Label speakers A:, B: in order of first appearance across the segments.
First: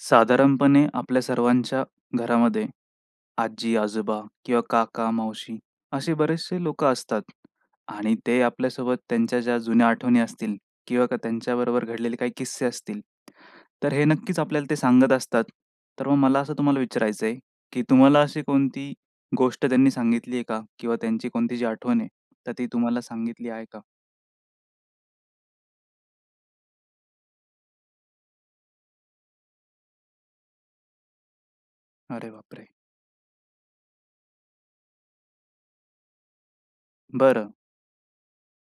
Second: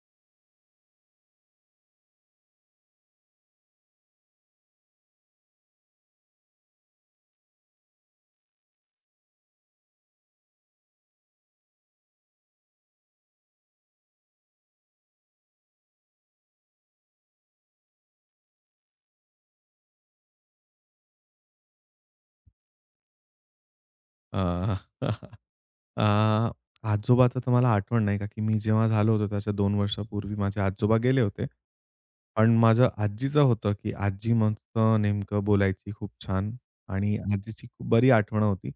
A: साधारणपणे आपल्या सर्वांच्या घरामध्ये, आजी-आजोबा किंवा काका, मावशी असे बरेचसे लोकं असतात आणि ते आपल्यासोबत त्यांच्या ज्या जुन्या आठवणी असतील. किंवा त्यांच्याबरोबर घडलेले काही किस्से असतील. तर हे नक्कीच आपल्याला ते सांगत असतात. तर मग मला असं तुम्हाला विचारायचंय, की तुम्हाला अशी कोणती गोष्ट त्यांनी सांगितली आहे का? किंवा त्यांची कोणती जी आठवण आहे तर ती तुम्हाला सांगितली आहे का?
B: अ, अ, आजोबाचं तर मला आठवण नाही का की मी जेव्हा झालो होतो त्याच्या 2 वर्षापूर्वी माझे आजोबा गेले होते.
A: अरे
B: पण
A: बापरे!
B: माझ्या आजीचं होतं की आजी मग अ, नेमकं बोलायची खूप छान आणि
A: बरं.
B: आजीची बरी आठवण होती.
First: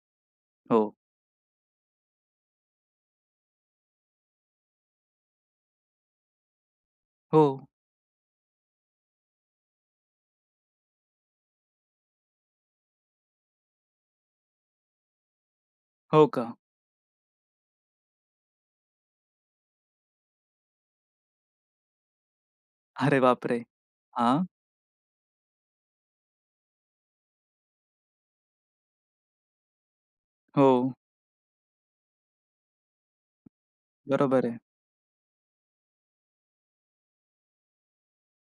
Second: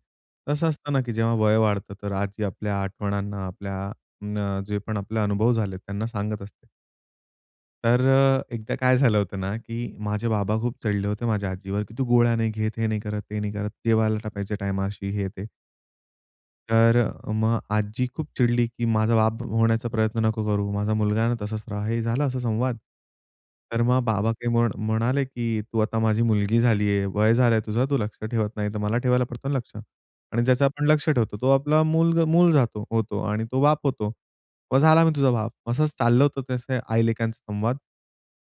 B: कस
A: हो.
B: असतं ना की जेव्हा वय वाढतं, तर आजी आपल्या आठवणांना अ, आपल्या न जे पण आपले अनुभव झालेत त्यांना सांगत असते.
A: हो.
B: तर अ, एकदा काय झालं होतं ना की माझे बाबा खूप चिडले होते माझ्या आजीवर की, "तू गोळ्या नाही घेत, हे नाही करत, ते नाही करत, देवाला [unintelligible] टाईमा शी हे, ते."
A: हो, का?
B: तर मग आजी खूप चिडली की, "माझा बाप होण्याचा प्रयत्न नको करू. तू माझा मुलगा आहे ना? तसंच राहा." हे झालं असा संवाद.
A: अरे बाप रे!
B: तर मग बाबा
A: हां.
B: काही म्हण म्हणाले की, "तू आता माझी मुलगी झाली आहे, वय झालंय तुझं तू लक्ष ठेवत नाही तर मला ठेवायला पडतो ना लक्ष" आणि ज्याचं आपण
A: हो.
B: लक्ष ठेवतो तो आपला मुलगा मूल जातो होतो आणि तो बाप होतो.
A: बरोबर आहे.
B: "मग झाला मी तुझा बाप!" असंच चाललं होतं त्याचे आई लेकांचा संवाद.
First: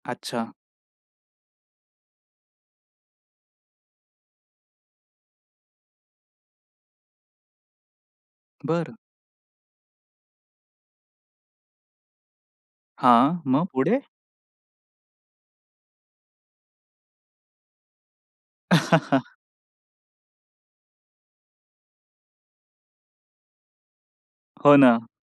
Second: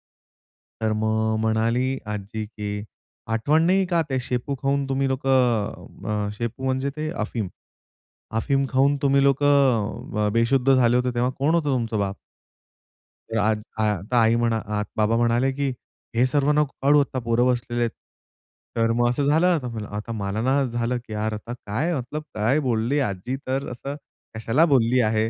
A: अच्छा.
B: तर मग म्हणाली आजी की, "आठवण नाहीये का ते शेपू खाऊन तुम्ही लोकं" अ, शेपू म्हणजे ते अफीम. "अफीम खाऊन
A: बरं.
B: तुम्ही लोकं अ, बेशुद्ध झाले होते तेव्हा कोण होतं तुमचं बाप?" तर
A: हां,
B: आज
A: मग
B: आ
A: पुढे?
B: आता आई म्हणा आ बाबा म्हणाले की, "हे सर्व नको काढू, आता पोरं बसलेले आहेत." तर मग असं झालं आता. आता मला ना असं झालं की "यार, आता काय मतलब काय बोलली आजी तर असं कशाला
A: हो ना,
B: बोलली आहे?"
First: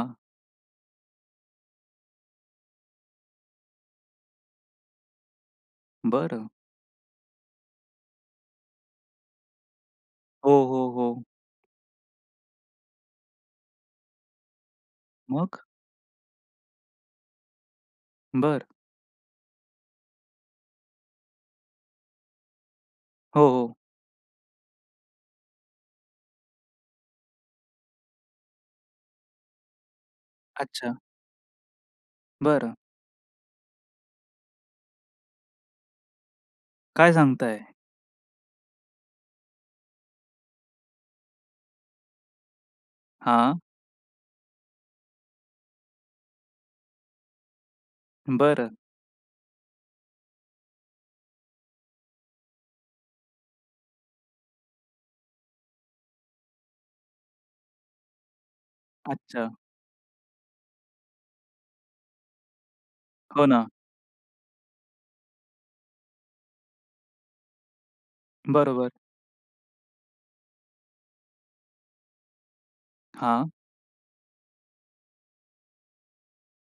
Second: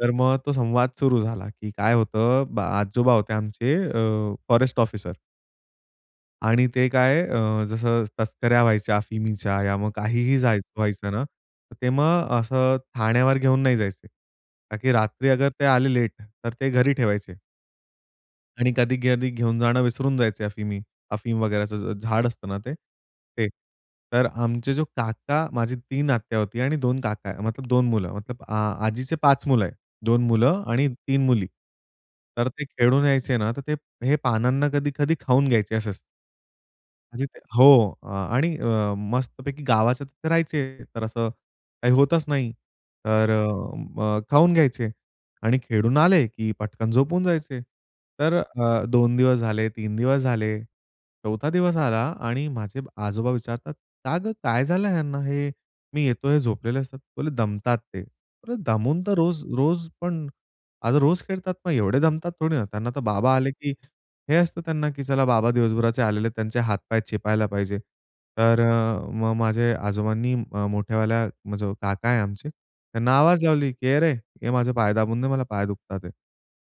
B: तर मग तो संवाद सुरू झाला की काय होतं अ, ब आजोबा होते आमचे अ, फॉरेस्ट ऑफिसर.
A: बरं.
B: आणि ते काय अ, जसं तस्कऱ्या व्हायच्या अफिमीच्या या मग काहीही जाय
A: हो, हो,
B: व्हायचं ना,
A: हो.
B: ते मग असं ठाण्यावर घेऊन नाही जायचे. का की रात्री ते
A: मग?
B: अगर आले लेट तर ते घरी ठेवायचे.
A: बरं.
B: आणि कधी-कधी घेऊन जाणं विसरून जायचे अफीमी अफीम वगैरेचं झ झाड असतं ना ते? ते.
A: हो, हो.
B: तर आमचे जो काका माझी 3 आत्या होती आणि 2 काका मतलब 2 मुलं मतलब आ आजीचे 5 मुलं आहे, 2 मुलं आणि
A: अच्छा!
B: 3 मुली. तर ते
A: बरं.
B: खेळून यायचे ना तर ते हे पानांना कधी-कधी खाऊन घ्यायचे असंच.
A: काय
B: म्हणजे ते
A: सांगताय?
B: हो. आणि अ, मस्तपैकी गावाच्या तिथे राहायचे तर असं काही होतच नाही तर
A: हां.
B: अ, खाऊन घ्यायचे आणि खेळून आले, की पटकन झोपून जायचे. तर
A: बरं.
B: अ, 2 दिवस झाले, 3 दिवस झाले, 4 दिवस आला आणि माझे आजोबा विचारतात, "का गं, काय झालं ह्यांना हे मी येतोय हे झोपलेले असतात?" बोलले, "दमतात ते, अरे दमून तर रोज
A: अच्छा.
B: रोज पण, अगं रोज खेळतात मग एवढे दमतात थोडी ना? त्यांना तर बाबा
A: हो
B: आले,
A: ना.
B: की हे असतं त्यांना की चला बाबा दिवसभराचे आलेले त्यांचे हातपाय चेपायला पाहिजे." तर
A: बरोबर.
B: अ, मग माझे आजोबांनी मोठयावाल्या मग जो काका आहे आमचे त्यांना आवाज
A: हां.
B: लावली की "अरे ये माझे पाय दाबून दे, मला पाय दुखतात आहेत."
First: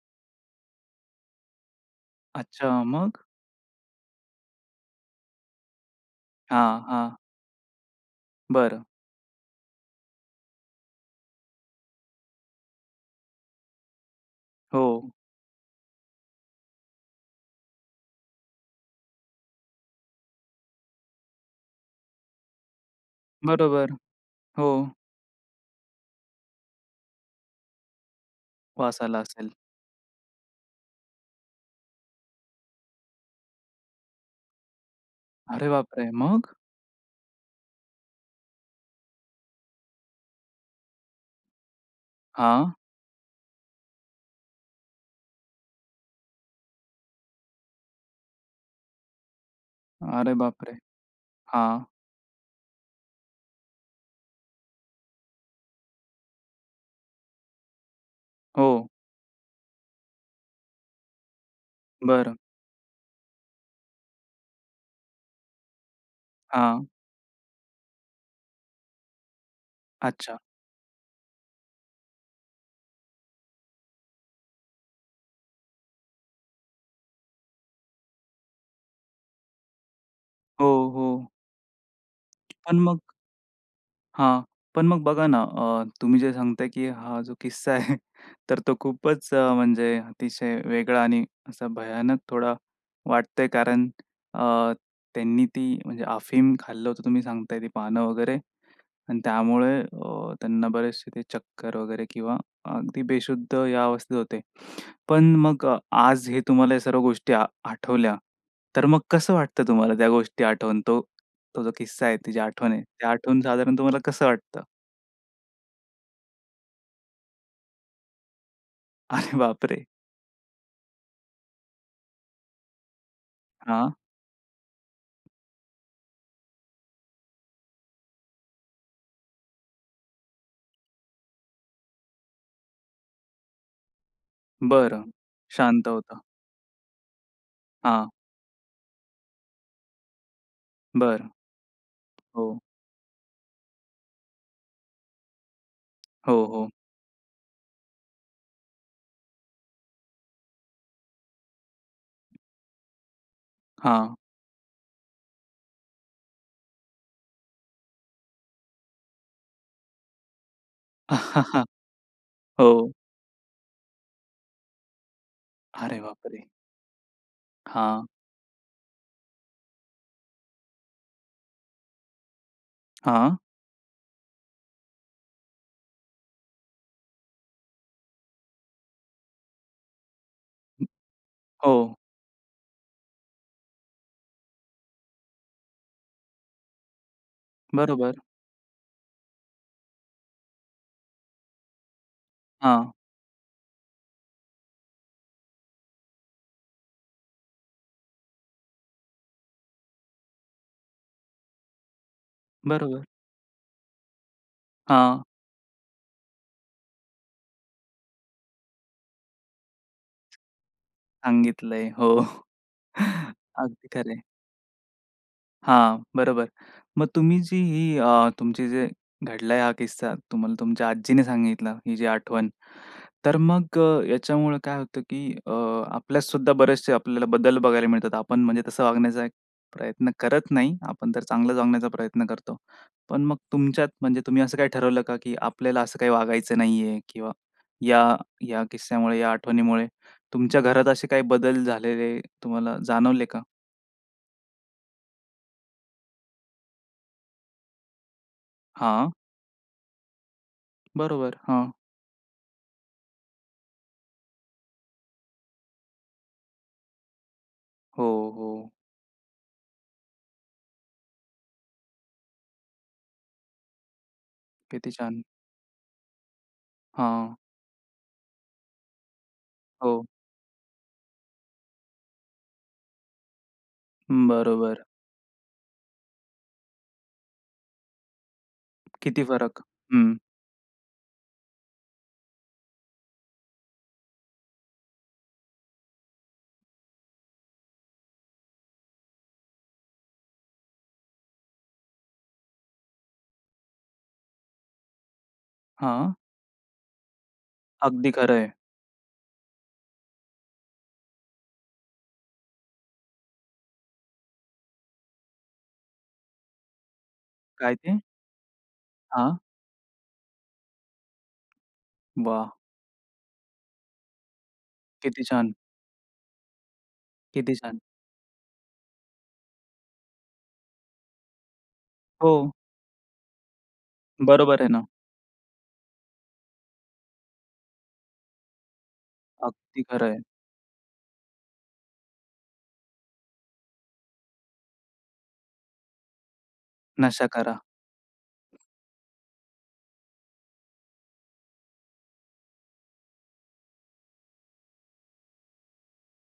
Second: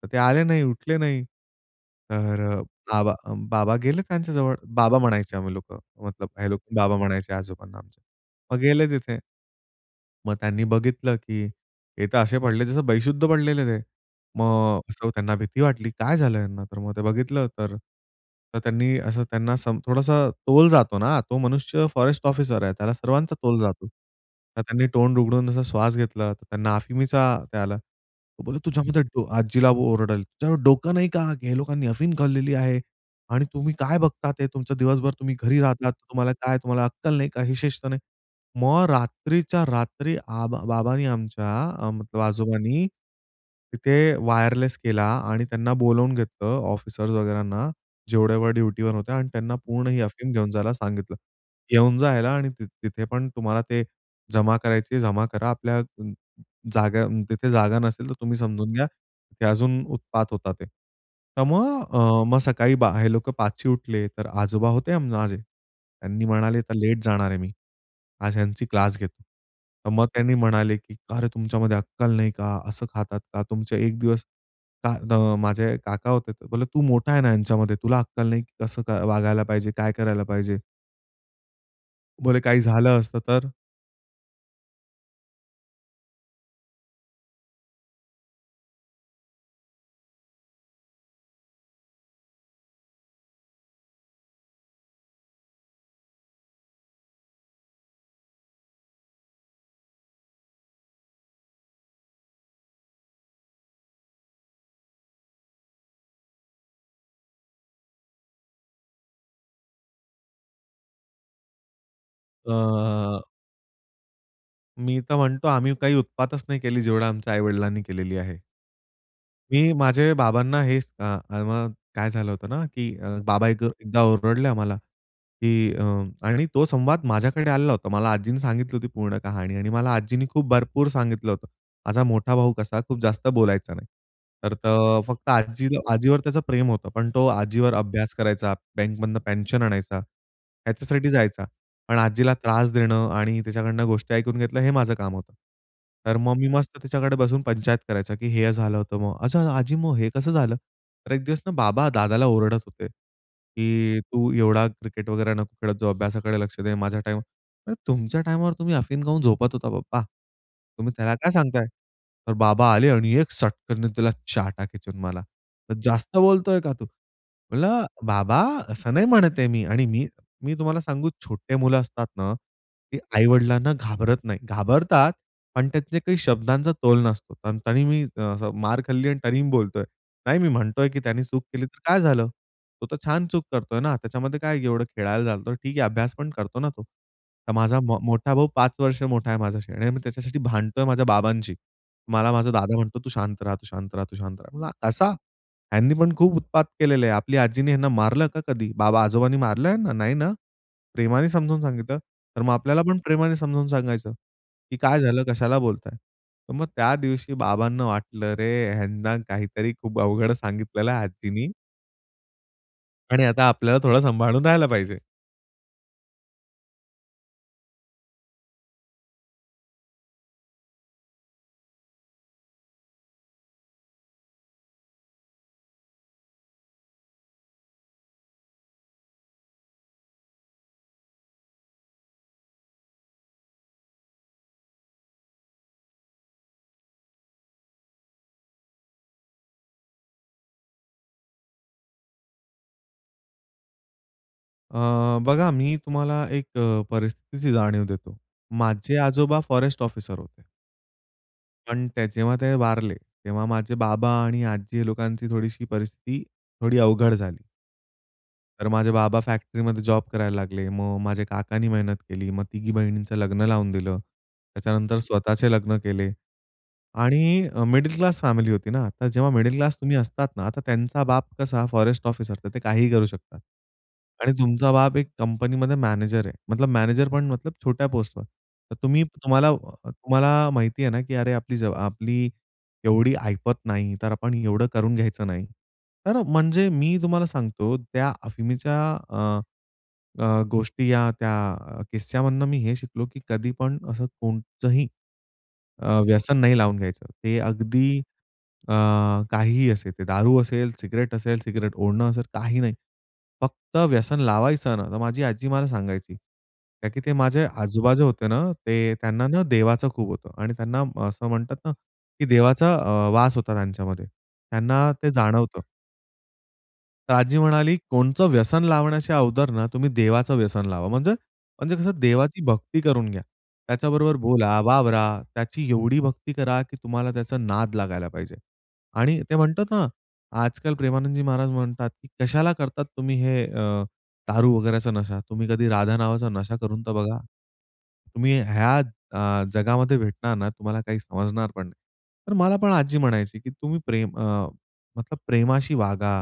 B: तर ते आले नाही, उठले नाही. तर अ,
A: अच्छा!
B: बाबा
A: मग?
B: अ, बाबा गेले त्यांच्याजवळ बाबा म्हणायचे आम्ही लोकं मतलब हे लोक
A: हां,
B: बाबा
A: हां.
B: म्हणायचे आजोबांना आमच्या मग
A: बरं.
B: गेले तिथे मग त्यांनी बघितलं, की हे तर असे पडले जसं बेशुद्ध पडलेले ते. मग असं
A: हो.
B: त्यांना भीती वाटली काय झालं यांना तर मग ते बघितलं तर त्यांनी असं त्यांना सम थोडासं तोल जातो ना तो मनुष्य फॉरेस्ट ऑफिसर आहे. त्याला सर्वांचा तोल जातो.
A: बरोबर.
B: तर
A: हो.
B: त्यांनी तोंड उघडून जसा श्वास घेतला तर त्यांना अफीमीचा त्या आला. तो बोलला तुझ्या
A: वास आला
B: [unintelligible]
A: असेल.
B: आजीला ओरडेल. तुझ्याकडे डोकं नाही का? ह्या लोकांनी अफीम खाललेली आहे आणि तुम्ही काय बघता. ते तुमचं दिवसभर तुम्ही घरी
A: अरे
B: राहतात.
A: बापरे!
B: तुम्हाला
A: मग.
B: काय तुम्हाला अक्कल नाही का हे शिस्त नाही. मग रात्रीच्या रात्री आबा बाबांनी आमच्या अम मतलब
A: हां.
B: आजोबांनी, तिथे वायरलेस केला आणि त्यांना बोलावून घेतलं ऑफिसर्स वगैरांना जेवढे वेळ ड्युटीवर होत्या आणि त्यांना पूर्ण ही अफीम
A: अरे
B: घेऊन
A: बाप
B: जायला
A: रे!
B: सांगितलं.
A: हां.
B: घेऊन जा याला आणि तिथे पण तुम्हाला ते जमा करायचीये जमा करा आपल्या अ, जागा तिथे जागा नसेल तर तुम्ही समजून घ्या.
A: हो.
B: की अजून उत्पात होतात ते. तर मग अ,
A: बरं.
B: मग सकाळी हे लोक 5ची उठले तर आजोबा होते माझे. त्यांनी म्हणाले, "आता
A: हां.
B: लेट जाणार आहे मी, आज ह्यांची क्लास घेतो." मग त्यांनी
A: अच्छा.
B: म्हणाले की "अरे तुमच्यामध्ये अक्कल नाही का? असं खातात का? तुमच्या एक दिवस" [unintelligible] माझे काका होते. बोलले "तू मोठा आहे ना ह्यांच्यामध्ये, तुला अक्कल नाही कसं क वागायला पाहिजे, काय करायला पाहिजे?"
A: हो, हो.
B: बोलले काही
A: पण
B: झालं
A: मग
B: असतं तर?
A: हां. पण मग बघा ना अ, तुम्ही जे सांगताय की हा जो किस्सा आहे तर तो खूपच म्हणजे अतिशय वेगळा आणि असा भयानक थोडा वाटतंय कारण अ, त्यांनी ती म्हणजे अफीम खाल्लं होतं, तुम्ही सांगताय ती पानं वगैरे आणि त्यामुळे अ, त्यांना बरेचशे ते चक्कर वगैरे किंवा अगदी बेशुद्ध या अवस्थेत होते. पण मग आज हे तुम्हाला या सर्व गोष्टी आ आठवल्या. तर मग कसं वाटतं तुम्हाला त्या गोष्टी आठवून तो तो जो किस्सा आहे, ती जी आठवण आहे ते
B: अ
A: आठवून साधारण तुम्हाला कसं वाटतं?
B: मी तर म्हणतो आम्ही काही उत्पातच नाही केली जेवढं आमच्या आई-वडिलांनी केलेली आहे.
A: अरे
B: मी
A: बापरे!
B: माझे बाबांना हे स अ, अ, म काय झालं होतं ना की अ, बाबा एक
A: हां.
B: एकदा ओरडले आम्हाला की अ, आणि तो संवाद माझ्याकडे आलेला होता. मला आजींनी सांगितली होती पूर्ण कहाणी आणि मला आजीनी खूप भरपूर सांगितलं होतं. माझा मोठा भाऊ कसा खूप जास्त बोलायचा नाही. तर त
A: बरं.
B: फक्त आजील
A: शांत
B: आजीवर
A: होतं.
B: त्याचं प्रेम होतं. पण तो आजीवर
A: हां.
B: अभ्यास करायचा, बँकमधनं पेन्शन आणायचा, ह्याच्यासाठी
A: बरं.
B: जायचा. पण आजीला
A: हो.
B: त्रास देणं आणि त्याच्याकडनं गोष्टी ऐकून घेतलं हे माझं काम होतं. तर मग
A: हो,
B: मी
A: हो.
B: मस्त तिच्याकडे बसून पंचायत करायचा की "हे झालं होतं," मग, "असं, आजी मग हे कसं झालं?" तर एक दिवस ना बाबा दादाला ओरडत होते की
A: हां.
B: "तू एवढा क्रिकेट वगैरे नको खेळत जाऊ अभ्यासाकडे लक्ष दे. माझ्या टाईम" म्हणलं, "तुमच्या टाईमवर तुम्ही अफीम खाऊन झोपत होता पप्पा. तुम्ही त्याला काय सांगताय?" तर बाबा आले
A: हो.
B: आणि एक सटकनने दिला चाटा खिचून मला. "तर
A: अरे
B: जास्त
A: बापरे!
B: बोलतोय का तू?" म्हणलं,
A: हां.
B: "बाबा, असं नाही म्हणत आहे मी" आणि मी मी तुम्हाला सांगू छोटे मुलं असतात ना, ते
A: हां.
B: आई-वडिलांना घाबरत नाही. घाबरतात पण त्यातले काही शब्दांचा तोल नसतो. तं तरी मी असं मार खाल्ली आणि तरी मी बोलतोय, "नाही मी
A: हं.
B: म्हणतोय की त्यानी चूक केली तर
A: हो.
B: काय झालं? तो तर छान चूक करतोय ना! त्याच्यामध्ये काय की एवढं खेळायला चालतो. ठीक आहे अभ्यास पण करतो ना तो." तर माझा मा
A: बरोबर.
B: मोठा भाऊ 5 वर्ष मोठा आहे माझ्याशी आणि मी त्याच्यासाठी भांडतोय माझ्या बाबांशी. मला माझा दादा
A: हां.
B: म्हणतो, "तू शांत रहा, तू शांत रहा तू शांत रहा." म्हणलं, "असा? ह्यांनी पण खूप उत्पात केलेलं आहे. आपली आजीनी ह्यांना मारलं का कधी? बाबा आजोबांनी मारलं ह्यांना? नाही ना? प्रेमाने समजून सांगितलं. तर मग आपल्याला पण
A: बरोबर.
B: प्रेमाने समजावून सांगायचं, की काय झालं,
A: हां.
B: कशाला बोलताय?" तर मग त्या दिवशी बाबांना वाटलं, अरे ह्यांना काहीतरी खूप अवघड सांगितलेलं आहे आजीनी
A: सांगितलय हो.
B: आणि आता आपल्याला
A: अगदी
B: थोडं
A: खरंय.
B: सांभाळून राहायला पाहिजे.
A: हां, बरोबर मग तुम्ही जी ही अ, तुमची जे घडलाय हा किस्सा, तुम्हाला तुमच्या आजीने सांगितला ही जी आठवण. तर मग अ, याच्यामुळं काय होतं की अ, आपल्यात सुद्धा बरेचसे आपल्याला बदल बघायला मिळतात. आपण म्हणजे तसं वागण्याचा एक प्रयत्न करत नाही. आपण तर चांगलाच वागण्याचा प्रयत्न करतो. पण मग तुमच्यात म्हणजे तुम्ही असं काही ठरवलं का? की आपल्याला असं काही वागायचं नाही आहे किंवा या या किस्स्यामुळे या आठवणीमुळे तुमच्या घरात असे काही बदल झालेले तुम्हाला जाणवले का?
B: अ, बघा मी तुम्हाला एक अ, परिस्थितीची जाणीव देतो. माझे
A: हां.
B: आजोबा फॉरेस्ट ऑफिसर होते.
A: बरोबर, हां.
B: पण त्या जेव्हा ते वारले, तेव्हा माझे बाबा आणि आजी लोकांची थोडीशी परिस्थिती थोडी अवघड झाली.
A: हो,
B: तर
A: हो.
B: माझे बाबा फॅक्टरीमध्ये जॉब करायला लागले. मग माझ्या काकांनी मेहनत केली, मग तिघी बहिणींचं लग्न लावून दिलं.
A: किती
B: त्याच्यानंतर
A: छान!
B: स्वतःचे लग्न केले
A: हां.
B: आणि अ, मिडल क्लास फॅमिली होती ना. आता जेव्हा मिडल क्लास तुम्ही
A: हो.
B: असतात ना. आता त्यांचा बाप कसा फॉरेस्ट ऑफिसर तर ते काहीही करू शकतात
A: हं,
B: आणि तुमचा
A: बरोबर.
B: बाप एक कंपनीमध्ये मॅनेजर आहे. मतलब मॅनेजर पण मतलब छोट्या पोस्टवर तर तुम्ही
A: किती
B: तुम्हाला अ,
A: फरक?
B: अ,
A: हं.
B: तुम्हाला माहिती आहे ना की अरे आपली जवाब आपली एवढी ऐपत नाही तर आपण एवढं करून घ्यायचं नाही. तर म्हणजे मी तुम्हाला सांगतो त्या अफीमीच्या अ, अ, गोष्टी या त्या अ, किस्स्यामधनं मी हे शिकलो की कधी पण असं कोणचंही, अ,
A: हां.
B: व्यसन नाही लावून घ्यायचं. ते अगदी
A: अगदी खरं आहे.
B: अ, काहीही असेल, ते दारू असेल, सिगरेट असेल, सिगरेट ओढणं असेल काही नाही. फक्त व्यसन लावायचं ना तर माझी आजी मला सांगायची, का की ते माझे
A: काय ते?
B: आजोबाजे होते ना ते त्यांना
A: हां.
B: ना देवाचं खूप होतं आणि त्यांना असं म्हणतात ना की
A: वाह!
B: देवाचा अ, वास होता त्यांच्यामध्ये, त्यांना ते
A: किती छान!
B: जाणवतं. तर आजी
A: किती
B: म्हणाली
A: छान!
B: कोणतं व्यसन लावण्याच्या अगोदर ना तुम्ही देवाचं व्यसन लावा. म्हणजे म्हणजे कसं देवाची
A: हो.
B: भक्ती करून घ्या. त्याच्याबरोबर बोला,
A: बरोबर आहे ना.
B: वावरा त्याची एवढी भक्ती करा, की तुम्हाला त्याचा नाद लागायला पाहिजे. आणि ते म्हणतात
A: अगदी
B: ना
A: खरं आहे.
B: आजकाल प्रेमानंदजी महाराज म्हणतात की "कशाला करतात तुम्ही हे अ, दारू वगैरेचा नशा? तुम्ही कधी राधा नावाचा नशा करून तर बघा.
A: नशा करा.
B: तुम्ही ह्या अ, जगामध्ये भेटणार ना तुम्हाला काही समजणार पण नाही." तर मला पण आजी म्हणायची की तुम्ही प्रेम अ, मतलब "प्रेमाशी वागा.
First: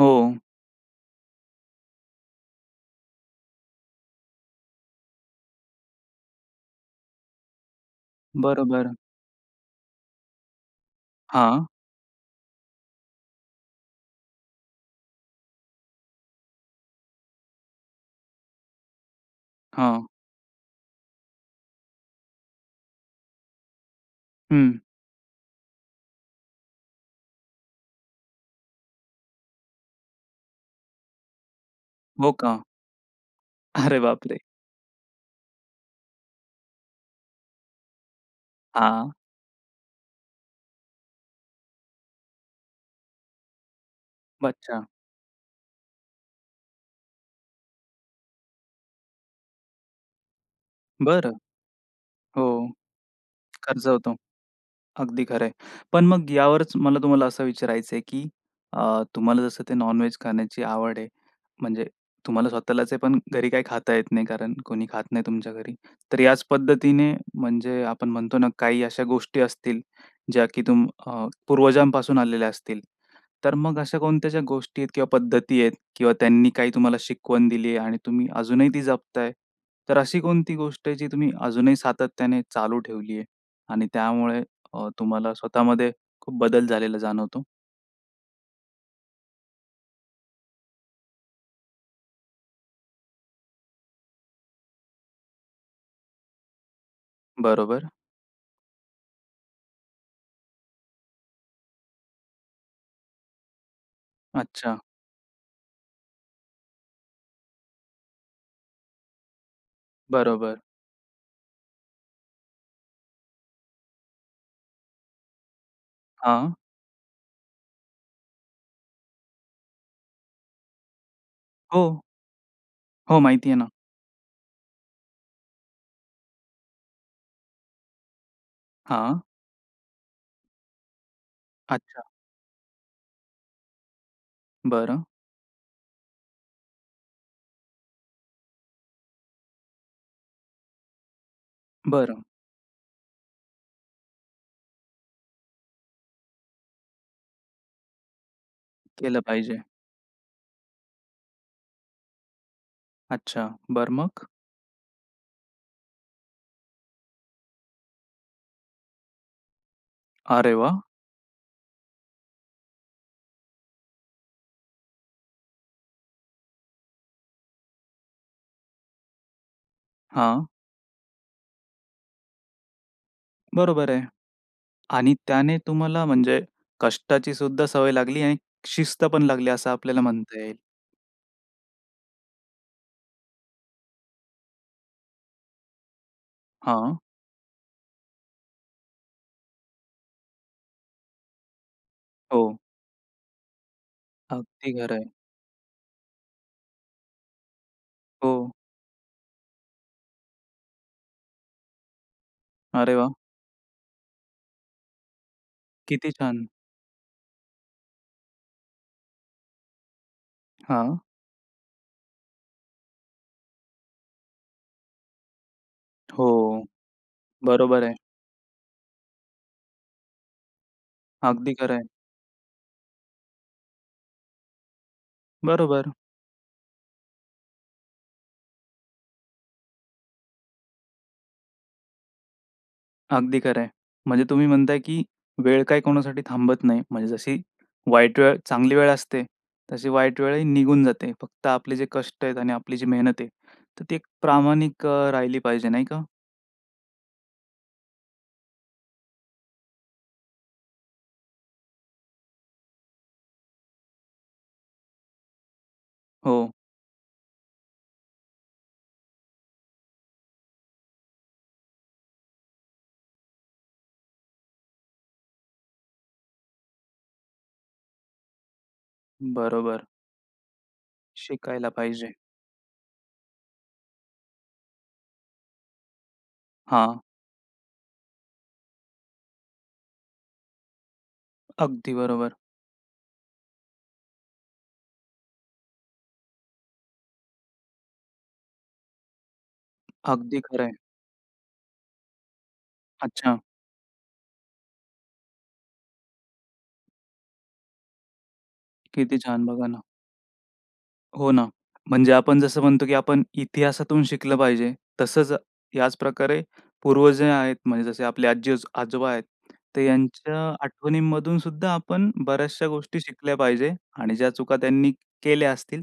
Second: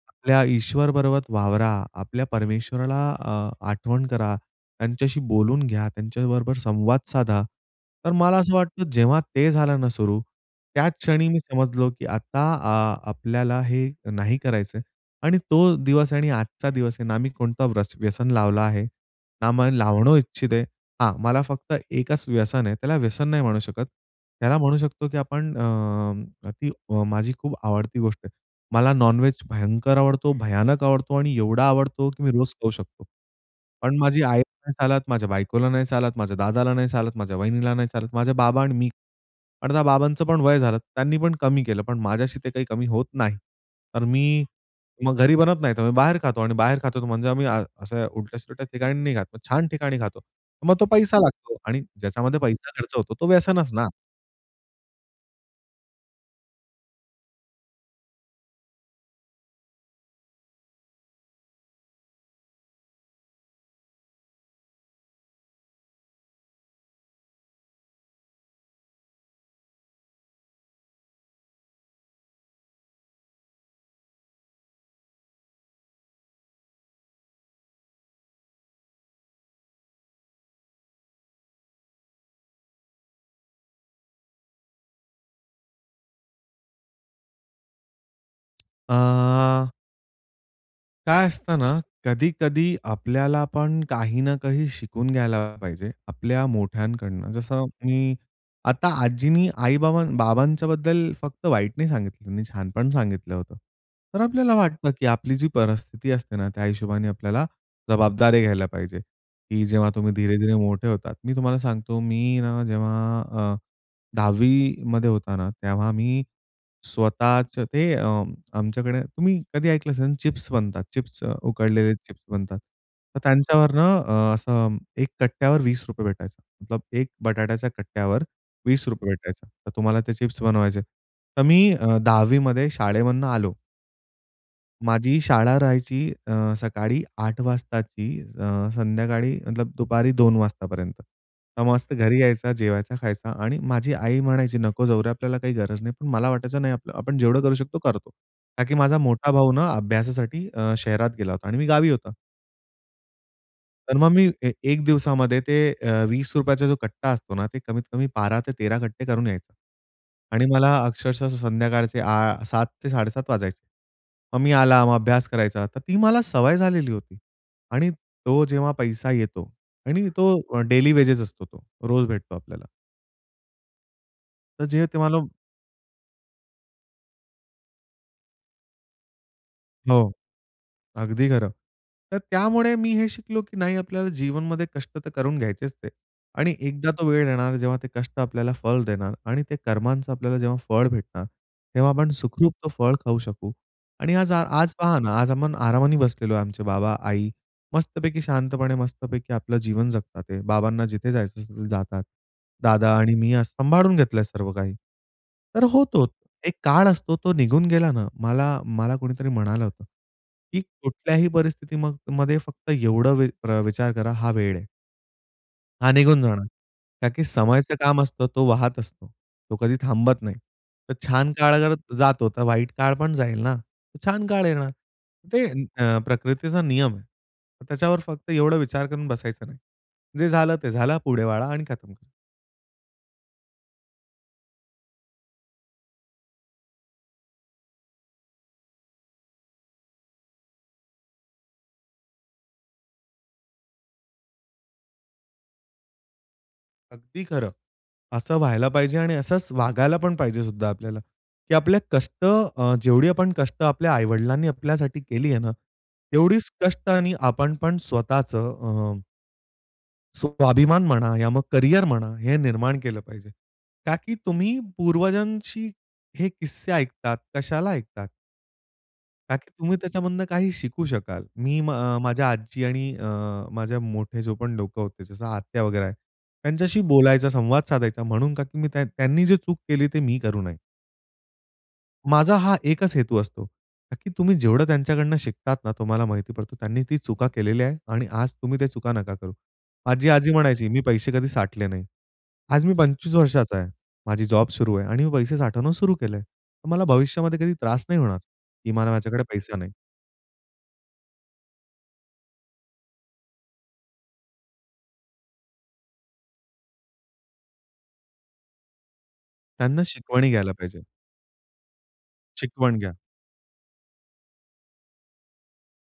A: हो.
B: आपल्या ईश्वरबरोबर वावरा, आपल्या परमेश्वराला अ, आठवण करा, त्यांच्याशी बोलून घ्या, त्यांच्याबरोबर संवाद साधा." तर मला असं वाटतं
A: बरोबर.
B: जेव्हा ते झालं ना सुरू. त्याच क्षणी मी
A: हां.
B: समजलो, की आता अ, आपल्याला हे नाही करायचं आहे. आणि तो दिवस आणि आजचा दिवस आहे ना मी कोणता व्र व्यसन लावला आहे, ना मला
A: हां.
B: लावणं इच्छित आहे. हां. मला फक्त एकच व्यसन आहे. त्याला व्यसन नाही म्हणू शकत. त्याला म्हणू
A: हं.
B: शकतो, की आपण अ, अ, ती माझी खूप आवडती गोष्ट आहे. मला नॉनवेज भयंकर आवडतो, भयानक आवडतो आणि एवढा आवडतो, की मी
A: हो
B: रोज
A: का?
B: खाऊ शकतो. पण
A: अरे
B: माझी
A: बापरे!
B: आईला नाही चालत, माझ्या बायकोला नाही चालत, माझ्या दादाला नाही चालत, माझ्या वहिनीला नाही चालत, माझे बाबा आणि मी
A: हां.
B: अर्थात बाबांचं पण वय झालं त्यांनी पण कमी केलं. पण माझ्याशी ते काही कमी होत नाही. तर मी
A: अच्छा.
B: मग घरी बनवत नाही तर मी बाहेर खातो. आणि बाहेर खातो म्हणजे आम्ही असं उलट्या-सुलट्या ठिकाणी नाही खात. छान ठिकाणी खातो. मग तो पैसा
A: बरं.
B: लागतो आणि ज्याच्यामध्ये
A: हो.
B: पैसा खर्च होतो तो व्यसनचं
A: खर्च
B: ना?
A: होतो. अगदी खरं आहे. पण मग यावरचं मला तुम्हाला असं विचारायचंय की? अ, तुम्हाला जसं ते नॉन-व्हेज खाण्याची आवड आहे, म्हणजे तुम्हाला स्वतःलाच आहे. पण घरी काही खाता येत नाही. कारण कोणी खात नाही तुमच्या घरी. तर याच पद्धतीने म्हणजे आपण म्हणतो ना काही अशा गोष्टी असतील ज्या की तुम अ, पूर्वजांपासून आलेल्या असतील. तर मग अशा कोणत्या ज्या गोष्टी आहेत किंवा पद्धती आहेत किंवा त्यांनी काही तुम्हाला शिकवण दिली आहे? आणि तुम्ही अजूनही ती जपताय. तर अशी कोणती गोष्ट आहे जी तुम्ही अजूनही सातत्याने चालू ठेवली आहे? आणि त्यामुळे अ, तुम्हाला स्वतःमध्ये खूप बदल झालेला जाणवतो?
B: अ काय असतं ना, कधी-कधी आपल्याला पण काही ना काही शिकून घ्यायला पाहिजे आपल्या मोठ्यांकडनं. जसं
A: बरोबर.
B: मी आता आजीनी आई-बाबा बाबांच्याबद्दल फक्त वाईट नाही सांगितलं त्यांनी छानपण सांगितलं होतं. तर आपल्याला
A: अच्छा.
B: वाटतं की आपली जी परिस्थिती असते ना, त्या हिशोबाने आपल्याला जबाबदारी घ्यायला पाहिजे. की जेव्हा तुम्ही धीरे-धीरे
A: बरोबर.
B: मोठे होतात. मी तुम्हाला सांगतो मी ना, जेव्हा अ, 10वी मध्ये होता ना, तेव्हा मी
A: हां.
B: स्वतःच ते अ, आमच्याकडे तुम्ही कधी ऐकलं असेल चिप्स बनतात, चिप्स उकडलेले
A: हो.
B: चिप्स बनतात.
A: हो,
B: तर
A: माहिती आहे ना.
B: त्यांच्यावरनं अ, असं एक कट्ट्यावर ₹20 भेटायचा. एक बटाट्याच्या कट्ट्यावर ₹20
A: हां.
B: भेटायचा तर तुम्हाला ते चिप्स बनवायचे. तर मी अ,
A: अच्छा.
B: 10वी मध्ये शाळेमधून आलो.
A: बरं.
B: माझी शाळा राहायची अ, सकाळी 8.00 वाजताची अ, संध्याकाळी मतलब दुपारी 2.00 वाजतापर्यंत. मग मस्त घरी
A: बरं.
B: यायचा जेवायचा, खायचा आणि माझी आई म्हणायची, "नको जाऊ रे, आपल्याला काही गरज नाही." पण मला वाटायचं "नाही, आपलं आपण जेवढं करू शकतो करतो." का की माझा
A: केलं
B: मोठा भाऊ
A: पाहिजे.
B: ना अभ्यासासाठी अ, शहरात गेला होता आणि मी गावी होतो.
A: अच्छा! बरं
B: तर मग मी
A: मग?
B: ए 1 दिवसामध्ये ते अ, वीस ₹20 चा चा जो कट्टा असतो ना, ते कमीत कमी 12 ते 13 कट्टे करून यायचं आणि
A: अरे
B: मला
A: वाह!
B: अक्षरशः संध्याकाळचे आ 7:00 ते 7:30 वाजायचे. मग मी आला मग अभ्यास करायचा. तर ती मला सवय झालेली होती आणि तो जेव्हा पैसा येतो आणि तो
A: हां.
B: व डेली वेजेस असतो तो, रोज भेटतो आपल्याला.
A: बरोबर आहे
B: तर जे
A: आणि
B: तुम्हाला
A: त्याने तुम्हाला म्हणजे कष्टाची सुद्धा सवय लागली आणि शिस्त पण लागली असं आपल्याला
B: हो,
A: म्हणता येईल.
B: अगदी खरं. तर त्यामुळे मी हे शिकलो की नाही आपल्याला जीवनमध्ये कष्ट तर करून घ्यायचेच ते आणि एकदा
A: हां.
B: तो वेळ येणार जेव्हा ते कष्ट आपल्याला फळ देणार आणि ते कर्मांचा आपल्याला जेव्हा फळ भेटणार, तेव्हा आपण सुखरुप
A: हो.
B: तो फळ खाऊ शकू आणि आज आ
A: अगदी
B: आज
A: खरं
B: पहा
A: आहे.
B: ना आज आपण आरामाने बसलेलो आहे, आमचे बाबा-आई मस्तपैकी
A: हो.
B: शांतपणे मस्तपैकी आपलं जीवन जगतात आहे. बाबांना जिथे जायचं असेल जातात. दादा
A: अरे
B: आणि
A: वाह!
B: मी असं सांभाळून घेतलं आहे सर्व काही. तर होतोच
A: किती छान!
B: एक काळ असतो तो निघून गेला ना मला, मला कोणीतरी म्हणालं होतं की
A: हां.
B: कुठल्याही परिस्थिती मग मध्ये फक्त एवढं वी विचार करा हा वेळ आहे. हा निघून जाणार
A: हो,
B: कारण की समयच
A: बरोबर आहे.
B: काम असतं. तो वाहत असतो. तो कधी थांबत नाही. तर छान काळ
A: अगदी
B: अगर
A: खरं आहे.
B: जातो, तर वाईट काळ पण जाईल ना. छान काळ येणार. ते
A: बरोबर.
B: अ, प्रकृतीचा नियम आहे. त्याच्यावर फक्त एवढा विचार करून बसायचं नाही. जे झालं ते झालं. पुढे वळा आणि खतम करा.
A: अगदी खरं आहे. म्हणजे तुम्ही म्हणताय, की वेळ काय कोणासाठी थांबत नाही. म्हणजे जशी वाईट वेळ चांगली वेळ असते, तशी वाईट वेळही निघून जाते. फक्त आपले जे कष्ट आहेत आणि आपली जी मेहनत आहे, तर ती एक प्रामाणिक अ, राहिली पाहिजे, नाही का.
B: अगदी खरं. असं व्हायला पाहिजे आणि असच वागायला पण पाहिजे सुद्धा आपल्याला, की आपल्या कष्ट, अ, जेवढी आपण कष्ट आपल्या आई-वडिलांनी आपल्यासाठी केली आहे ना,
A: हो.
B: तेवढीच कष्ट आणि आपण पण स्वतःच अ स्वाभिमान म्हणा या मग करियर म्हणा हे निर्माण केलं पाहिजे का की तुम्ही पूर्वजांशी हे किस्से ऐकतात. कशाला ऐकतात का की तुम्ही
A: बरोबर.
B: त्याच्यामधनं काही शिकू शकाल. मी
A: शिकायला
B: अ,
A: पाहिजे.
B: माझ्या आजी आणि अ, माझे मोठे जो पण लोकं होते. जसं आत्या वगैरे आहे. त्यांच्याशी
A: हां.
B: बोलायचा, संवाद साधायचा म्हणून, का की मी त्यांनी जे चूक केली, ते मी करू नये.
A: अगदी बरोबर.
B: माझा हा एकच हेतू असतो. का की तुम्ही जेवढं त्यांच्याकडनं शिकतात ना, तुम्हाला माहिती पडतो "त्यांनी ती चुका केलेल्या आहेत आणि आज तुम्ही त्या चुका नका करू." माझी आजी
A: अगदी खरं
B: म्हणायची
A: आहे.
B: मी पैसे कधी साठले नाही. आज मी 25
A: अच्छा.
B: वर्षाचा आहे. माझी जॉब सुरू आहे आणि मी पैसे साठवणं सुरू केलं आहे. मला भविष्यामध्ये कधी त्रास नाही होणार, की मला
A: किती
B: माझ्याकडे
A: छान
B: पैसे
A: बघा
B: नाही.
A: ना. हो ना. म्हणजे आपण जसं म्हणतो, की आपण इतिहासातून शिकलं पाहिजे तसंच याचप्रकारे पूर्वज ही आहेत म्हणजे जसे आपले आज्जी-आजोबा आहेत. तर
B: त्यांना शिकवणी
A: ह्यांच्या
B: घ्यायला पाहिजे.
A: आठवणींमधून सुद्धा आपण बऱ्याचशा
B: शिकवण घ्या.
A: गोष्टी शिकल्या पाहिजे आणि ज्या चुका त्यांनी केल्या असतील,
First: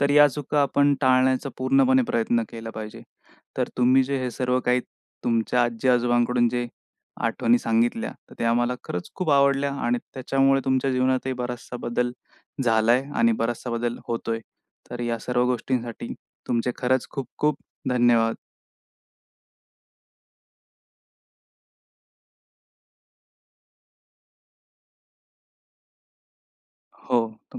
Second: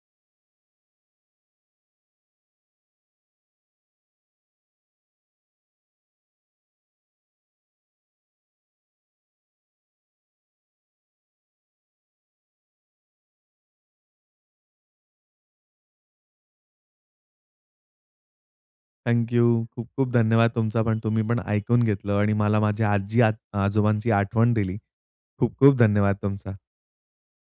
A: तर या चुका आपण टाळण्याचा पूर्णपणे प्रयत्न केला पाहिजे. तर तुम्ही जे हे सर्व काही तुमच्या आजी-आजोबांकडून जे आठवणी सांगितल्या, तर त्या आम्हाला खरंच खूप आवडल्या आणि त्याच्यामुळे तुमच्या जीवनातही बराचसा बदल झालाय आणि बराचसा बदल होतोय. तर या सर्व गोष्टींसाठी तुमचे खरंच खूप-खूप धन्यवाद!
B: Thank you. खूप-खूप धन्यवाद तुमचा पण तुम्ही पण ऐकून घेतलं आणि मला माझ्या आजी आ आजोबांची आठवण दिली. खूप-खूप धन्यवाद तुमचा.
A: हो, तुम